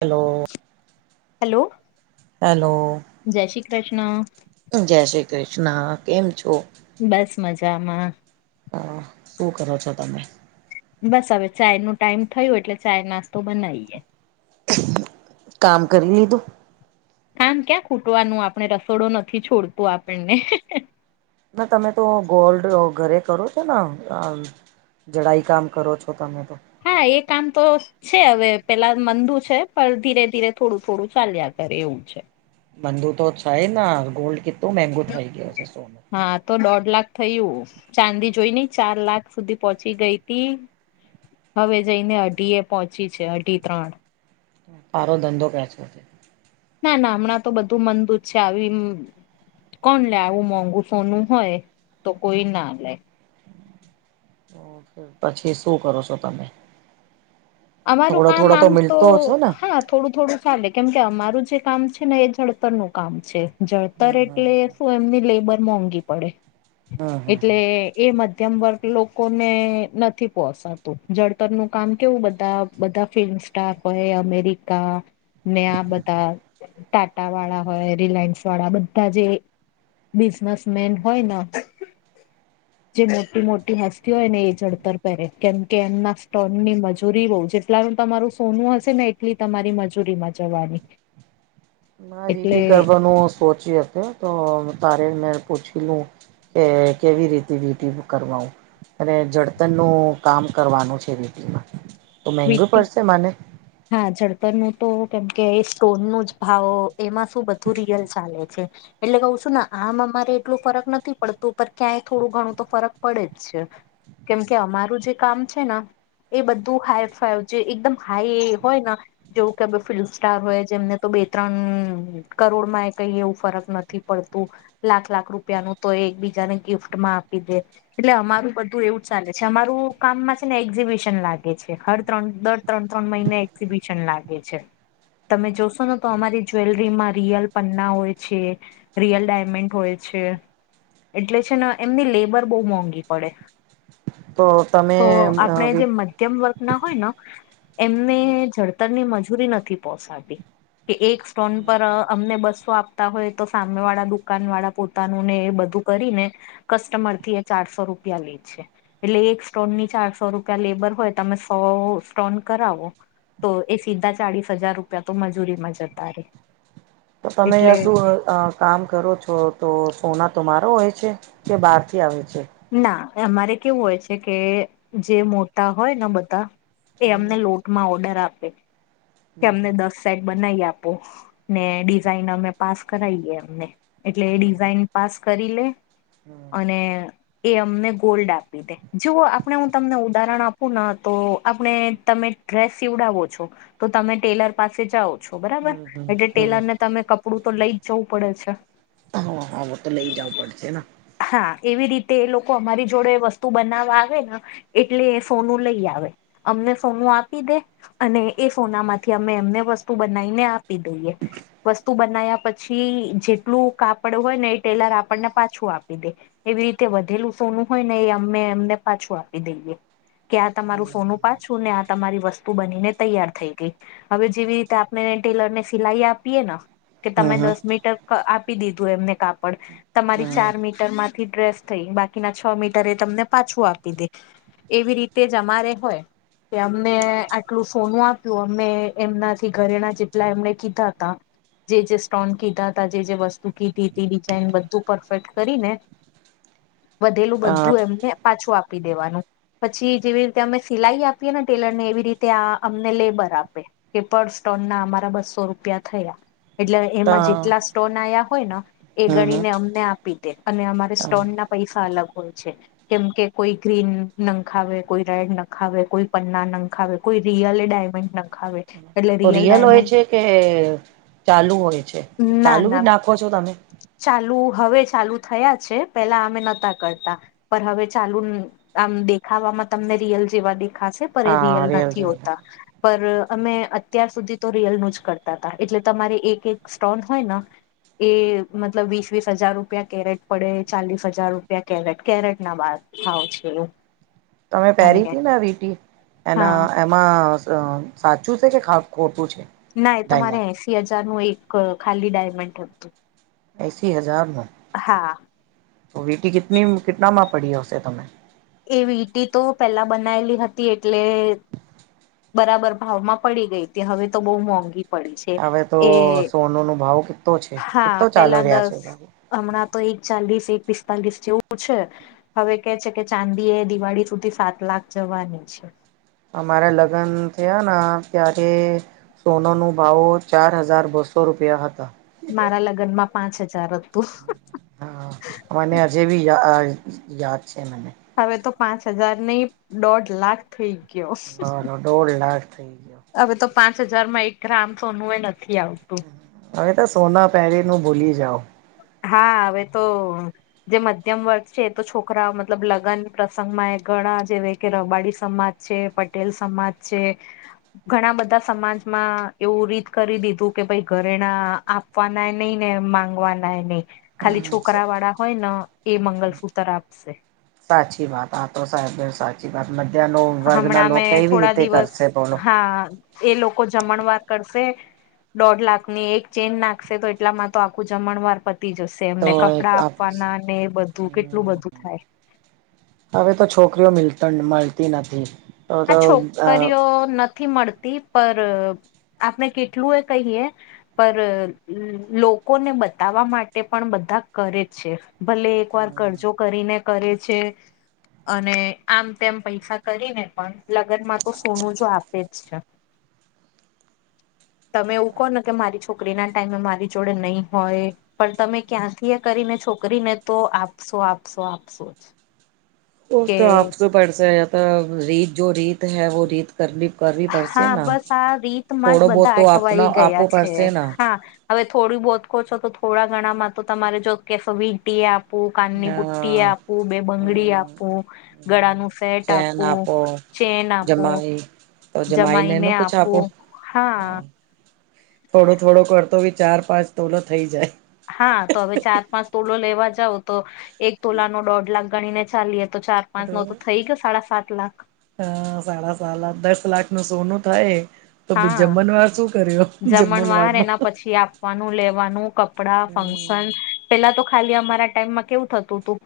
Hello hello hello જય શ્રી કૃષ્ણ જય શ્રી કૃષ્ણ કેમ છો? બસ મજામાં. હ શું કરો છો તમે? બસ હવે ચાય નો ટાઈમ થયયો એટલે ચાય નાસ્તો બનાવીએ કામ કરી લીધું? કામ ક્યાં ખૂટવાનું આપણે રસોડો નથી છોડતું આપણને ના તમે તો ગોલ્ડ ઘરે કરો છો ને અ જડાઈ કામ કરો છો તમે તો હા એ કામ તો છે, હવે પેલા મંદુ છે, પણ ધીરે ધીરે થોડું થોડું ચાલ્યા કરે એવું છે. મંદુ તો છાય ના ગોલ્ડ કેતુ મેગુ થાય ગયો સોનુ હા તો દોઢ લાખ થયું ચાંદી જોઈ ની ચાર લાખ સુધી પહોંચી ગઈતી હવે જઈને અઢી એ પહોંચી છે, અઢી ત્રણ તારો ધંધો બેસે છે. ના ના હમણાં તો બધું મંદુજ છે, આવી કોણ લે આવું મોંઘુ સોનું હોય તો કોઈ ના લે પછી શું કરો છો તમે? અમારું થોડો કામ થોડો આમ તો મિલતો હશો ને હા થોડું થોડું ચાલે કેમ કે અમારું જે કામ છે, ને એ જડતર નું કામ છે. હમ જળતર હમ એટલે શું એમની લેબર મોંઘી પડે હમ હમ હમ એટલે એ મધ્યમ વર્ગ લોકોને નથી પોસાતું જળતરનું કામ કેવું બ તા બધા ફિલ્મ સ્ટાર હોય અમેરિકા ને આ બધા ટાટા વાળા હોય રિલાયન્સ વાળા બધા જે બિઝનેસમેન હોય ન જે મોટી મોટી હસ્તી હોય ને એ જળતર પહેરે કેમકે એમના સ્ટોનની મજ [unintelligible] જેટલા નું તમારું સોનું હશે ને એટલી તમારી મજૂરીમાં જવાની ના એટલે વીટી કરવાનું સોચી હતી તો તારે મે પૂછી લઉં કે કેવી રીતી વીંટી હું કરવાઉં? અને જડતરનું કામ કરવાનું છે, વીંટીમાં તો મેંઘુ વીટી પડશે મને? હા જડતર નું તો કેમકે એ સ્ટોનનો જ ભાવ એમાં શું બધું રિયલ ચાલે છે. એટલે કહું છું ને આમ અમારે એટલો ફરક નથી પડતો પણ ક્યાંય થોડું ઘણું તો ફરક પડે જ છે. કેમકે અમારું જે કામ છે, ન એ હાઈ ફાઈવ જે એકદમ હાઈ હોય ન જેવું કે બે ફિલ્મ સ્ટાર હોય જેમને તો બે ત્રણ કરોડમાં એ કઈ એવું ફરક નથી પડતું. લાખ લાખ રૂપિયાનું તો એકબીજાને ગિફ્ટમાં આપી દે એટલે અમારું બધું એવું ચાલે છે, અમારું કામમાં છે, ને એક્ઝિબિશન લાગે છે, હર ત્રણ દર ત્રણ ત્રણ મહિને એક્ઝિબિશન લાગે છે. તમે જોશો ને તો અમારી જ્વેલરીમાં રિયલ પન્ના હોય છે. રિયલ ડાયમંડ હોય છે. એટલે છે, ને એમની લેબર બો મોંઘી પડે તો તમે તો આપણે જે મધ્યમ વર્ગન હોય ન એમને જડતરની મજૂરી નથી પોસાતી. કે એક સ્ટોન પર અમને બસો આપતા હોય તો સામે વાળા દુકાન વાળા પો તાનું ને એ બધું કરીને કસ્ટમરથી એ ચારસો રૂપિયા લે છે. એટલે એક સ્ટોન ની ચારસો રૂપિયા લેબર હોય તમે સો સ્ટોન કરાવો તો એ સીધા ચાળસ હજાર રૂપિયા તો મજૂરીમાં જતા રે. તો તમે એટલે અજું અ કામ કરો છો તો સોના તોમારો હોય છે કે બહારથી આવે છે? ના એમારે કેવું હોય છે કે જે મોટા હોય ને બધા એ અમને લોટમાં ઓર્ડર આપે કે અમને દસ સેટ બનાઈ આપો ને ડિઝાઇન અમે પાસ કરાઈએ એમને એટલે એ ડિઝાઇન પાસ કરી લે [inaudible] અને એ અમને ગોલ્ડ આપી દે જો આપણે હું તમને ઉદાહરણ આપું ને તો આપણે તમે ડ્રેસ સીવડાવો છો તો તમે ટેલર પાસે જાઓ છો બરાબર એટલે ટેલર ને તમે કપડું તો લઈ જ જવું પડે છે. હા હા વો તો લઇ જાવું પડશે ને. હા એવી રીતે એ લોકો અમારી જોડે વસ્તુ બનાવવા આવે ને એટલે એ સોનું લઈ આવે અમને સોનું આપી દે અને એ સોનામાંથી અમે એમને વસ્તુ બનાવીને આપી દઈએ વસ્તુ બનાયા પ છી જેટલું કાપડું હોય ને એ ટેલર આપણને પાછું આપી દે. એવી રીતે વધેલુ સોનું હોય ને એ અમે એમને પાછું આપી દઈએ કે આ તમારું સોનું પાછું ને આ તમારી વસ્તુ બનીને તૈયાર થઈ ગઈ હવે જેવી રીતે આપણે ટેલરને સિલાઈ આપીએ ન કે તમે હમ દસ મીટર અ આપી દીધું એમને કાપડ તમારી હમ ચાર મીટરમાં થી ડ્રેસ થઈ બાકીના છ મીટર એ તમને પાછું આપી દે એવી રીતે જ અમારે હોય કે અમને આટલું સોનું આપ્યું અમે એમનાથી ઘરેણા જેટલા એમને કીધા હતા. જે જે સ્ટોન કીધા હતા જે જે વસ્તુ કીધી હતી ડિઝાઇન બધું પરફેક્ટ કરીને વધેલું હમ અ બધું એમને એમ પાછું આપી દેવાનું પછી જેવી રીતે અમે સિલાઈ આપીએ ને ટેલરને એવી રીતે આ અમને લેબર આપે તે પણ સ્ટોનના અમારા બસો રૂપિયા થયા. એટલે ત એમાં જેટલા સ્ટોન આયા હોય ન એ હમ ગણીને અમને આપી દે અને અમારે હમ સ્ટોન ના પૈસા અલગ હોય છે. કેમ કે કોઈ ગ્રીન નંખાવે કોઈ રેડ નખાવે કોઈ પન્ના નખાવે કોઈ રિયલે એ ડાયમંડ નખાવે તો રિયલ હોય છે કે ચાલુ હોય છે ના ચાલુ ના બી નાખ [inaudible] [inaudible] ચાલુ હવે ચાલુ થયા છે પેલા અમે નહાતા કરતા પર હવે ચાલુ આમ દેખાવામાં તમને રિયલ જેવા દેખાશે. પર એ રિયલ હા નથી છે હોતા પર અમે અત્યાર સુધી તો રિયલનું જ કરતા હતા એટલે તમારે એક એક સ્ટોન હોય ન એએએ. મતલબ વીસ વીસ હજાર રૂપિયા કેરેટ પડે ચાલીસ હજાર રૂપિયા કેરેટ કેરેટના બાલ ભાવ છે એવું [unintelligible] તમે પહેરીતીને વીટી હા એના મા સ સાચું છે કે ખોટું છે ના એ તો મારે ડાયમંડ એંસી હજારનું એક ખાલી ડાયમંડ હતું એંસી હજારનું હા. તો વીંટી કિતની કેટલામાં પડી હશે તમે એ વીંટી તો પેલા બનાયેલી હતી એટલે બરાબર ભાવમાં પડી ગઈ હતી હવે તો બહુ મોંઘી પડી છે હવે તો એ સોનો નો ભાવ કેટલો છે હા કેટલો ચાલી પેલા રહ્યા છે દસ હમણાં તો એક ચાલીસ એક પિસ્તાલીસ જેવું છે હવે કે છે કે ચાંદી એ દિવાળી સુધી સાત લાખ જવાની છે. અમારા લગ્ન થયાના ત્યારે સોનાનો ભાવો ચાર હજાર બસો રૂપિયા હતા મારા લગ્નમાં પાંચ હજાર હતું. હા હા કોને હજેવી યા યાદ છે મને. હવે તો પાંચ હજાર નઈ દોઢ લાખ થઈ ગયો. મારો દોઢ લાખ થઈ ગયો. હવે તો પાંચ હજારમાં એક ગ્રામ સોનું એ નથી આવતું. હવે તો સોના પહેરીને ભૂલી જાઓ. હા હવે તો જે મધ્યમ વર્ગ છે એ તો છોકરા મતલબ લગ્ન પ્રસંગમાં એ ઘણા જેવા કે રબારી સમાજ છે પટેલ સમાજ છે. ઘણા બધા સમાજમાં એવું રીત કરી દીધું કે ભાઈ ઘરેણા આપ આપવાના નહી ને માંગવાના કાઈ નઈ ખાલી છોકરાવાળા હોય ને એ મંગલસૂતર આપશે. સાચી વાત આ તો સાહેબ સાચી વાત મધ્યનો વર્ગના હમણાં લોકો મેં કેવી થોડા રીતે દિવસ કરશે બોલો, હા એ લોકો જમણવાર કરશે, દોઢ લાખની એક ચેઇન નાખશે તો એટલામાં તો આખું જમણવાર પતી જશે. તો એમને એક કપડા આપવાના ને એ બધું કેટલું બધું થાય. હવે તો છોકરીઓ મિલતા મળતી નથી. તો તો હા અ છોકરીઓ નથી મળતી પર આપણે કેટલું એ કહીએ. પર લોકોને બતાવા માટે પણ બધા કરે છે. ભલે એક વાર કરજો કરીને, કરે છે અને આમ તેમ પૈસા કરીને, પણ લગ્નમાં તો સોનું જો આપે જ છે. તમે એવું કહો ને કે મારી છોકરીના ટાઈમે મારી જોડે નહી હોય, પણ તમે ક્યાંથી કરીને છોકરીને તો આપશો, આપશો, આપશો જ, તો કે તો આપશુ પડસે એ તો રીત જો રીત હૈ વો રીત કરવી કરવી. પડશે હા ને બસ આ રીતમાં જ થોડો બહુત બધા તો આપનો અટવાઈ ગયા આપવો છે, પડશે ને હા હવે થોડૂ બહુત કો છો તો થોડા ઘણામાં તો તમારે જો કે વીંટી આપ- આપું કાનની બુટ્ટી, એ હા આપુ બે બંગડી આપું, ગળાનું સેટ ચેન આપુ આપો ચેના આપુ જમાઈ તો જમાઈને એ ન કુછ આપો, હા થોડો થોડો કરતો બી ચાર પાંચ તોલુ થઈ જાય. હા તો હવે ચાર પાંચ તોલૂ લેવા જાવ તો એક તોલાનો દોઢ લાખ ગણીને ચાલીએ તો ચાર પાંચ નો તો થઈ ગયું, સાડા સાત લાખ હ સાડા સાત લાખ દસ લાખનું સોનું થાય. તો ભી હા જમણવાર શું કર્યો, જમણવાર જમનવારનો એના પછી આપવાનું, લેવાનું, કપડા, ફંક્શન, પેલા તો ખાલી અમારા ટાઈમમાં કેવું થતું તું.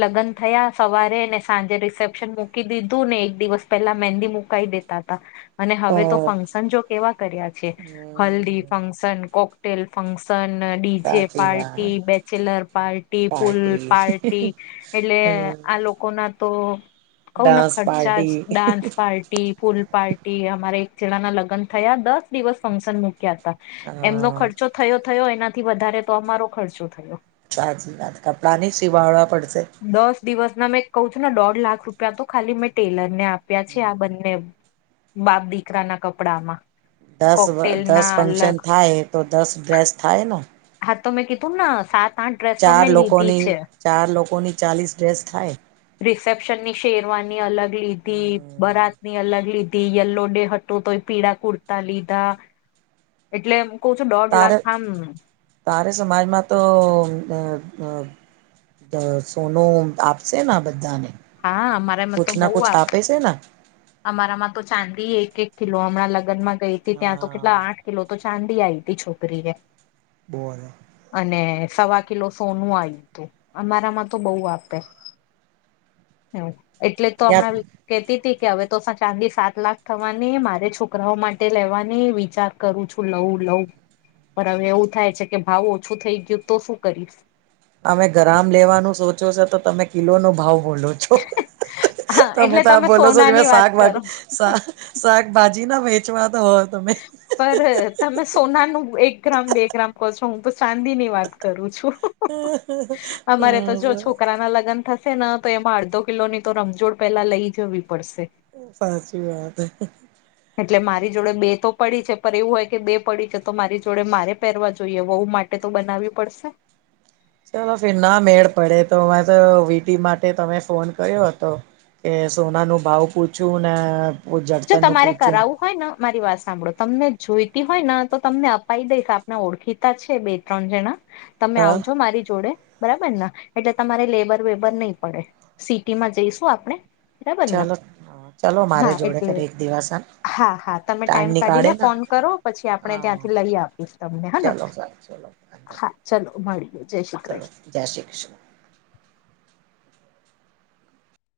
લગ્ન થયા સવારે ને સાંજે રિસેપ્શન મૂકી દીધું, ને એક દિવસ પહેલા મેંહદી મુકાઈ દે તા તા. અને હવે તો ફંક્શન જો કેવા કર્યા છે. હલ્દી હમ ફંક્શન, કોકટેલ ફંક્શ શન, ડીજે સાચી પાર્ટી, વાત bachelor party, pool party party, એટલે હમ આ લોકોના તો કઉ ના ડાન્સ ખર્ચા જ party dance party, pool party અમારે એક જણાના લગ્ન થયા દસ દિવસ ફંક્શન મૂક્યા હતા, એમનો હા ખર્ચ ચો થયો -થયો, એનાથી વધારે તો અમારો ખર્ચો થયો. સાચી વાત કપડાં નહીં શીવાળવા પડશે. દસ દિવસ ના મેં કહુ છું ને દોઢ લાખ રૂપિયા તો ખાલી મેં ટેલર ને આ- -પ્યા છે આ બંને, બાપ દીકરાના કપડામાં. દસ કોકટેલ -દસ ના ફંક્શન અલગ થાય તો, દસ ડ્રેસ થાય ના. હા તો મેં કીધું ને સાત આઠ ડ્રેસો ચાર મેં લીધી લોકોની છે ચાર લોકોની ચાલીસ ડ્રેસ થાય. રિસેપ્શનની શેરવાની અલગ લીધી, બરાતની અલગ લીધી, યલો ડે તો એ પીળા કુર્તા લીધા, એટલે કઉ છું દોઢ તારે લાખ આમ તારે સમાજમાં તો [unintelligible] તો સોનું આપશેના બધા ને, હા અમારામાં તો કુછ ના બહુ કુછ આપે આપ્યું છે ના. અમારામાં તો ચાંદી એક -એક કિલો. હમણાં લગ્નમાં ગઈ હતી ત્યાં તો કેટલા હા આઠ કિલો તો ચાંદી આઈપી છોકરીને. બોલે. અને સવા કિલો સોનું આવ્યું તું. અમારામાં તો બહુ આપે. એટલે તો ત્યાં હમણાં કેતીતી કે હવેતો ચાંદી સાત લાખ થવાની, મારે છોકરાઓ માટે લેવાની વિચાર કરું છું લવું-લઉં પણ હવે એવું થાય છે કે ભાવ ઓછું થઈ ગયું તો શું કરીશ. અમે ગ્રામ લેવાનું સોચો છો, તો તમે કિલોનો ભાવ બોલો છો. હા તમે એટલે તો આ બોલો છો, જે મેં સોનાની વાત શાક વાગ કરો શા શાકભાજીના વેચવાના તો હોત. પર તમે સોનાનું એક ગ્રામ બે ગ્રામ કો છો. હું તો ચાંદીની વાત કરું છું. અમારે તો જો હા છોકરાના લગન થ સે ન તો એમાં અડધો કિલોની તો રમજોડ પેલા લઈ જવી પડશે. સાચી વાત હે. એટલે મારી જોડે બે તો પડી છે પર એવું હોય કે બે પડી છે તો મારી જોડે મારે પેહરવા જોઈએ. વહું માટે તો બનાવવી પડશે. ચલો ફિર ના મેળ પડે તો, આ તો વીટી માટે તમે ફોન કર્યો હતો. કે સોનાનું ભાવ પૂછું ને જો જળતર નું તમારે પૂછું કરાવું હોય ન મારી વાત સાંભળો, તમને જોઈતી હોય ન તો તમને અપાઈ દઈશ, આપના ઓળખીતા છે બે-ત્રણ જણા. તમે હ આવજો મારી જોડે. બરાબર ના એટલે તમારે લેબર વેબર નઈ પડે. સિટીમાં જઈશું આપણે. બરાબર ને ચાલો -ચાલો મારે હા જોડે એટલે ક્યારેય એક દિવસ. હા- હા, તમે ટાઈમ નીકાળે કાઢીને ને ફોન કરો, પછી આપણે હા ત્યાંથી લઈ આપીશ તમને હન. ચલો સારું ચલો બાય. હા ચલો મળીએ જય શ્રી કૃષ્ણ જય શ્રી કૃષ્ણ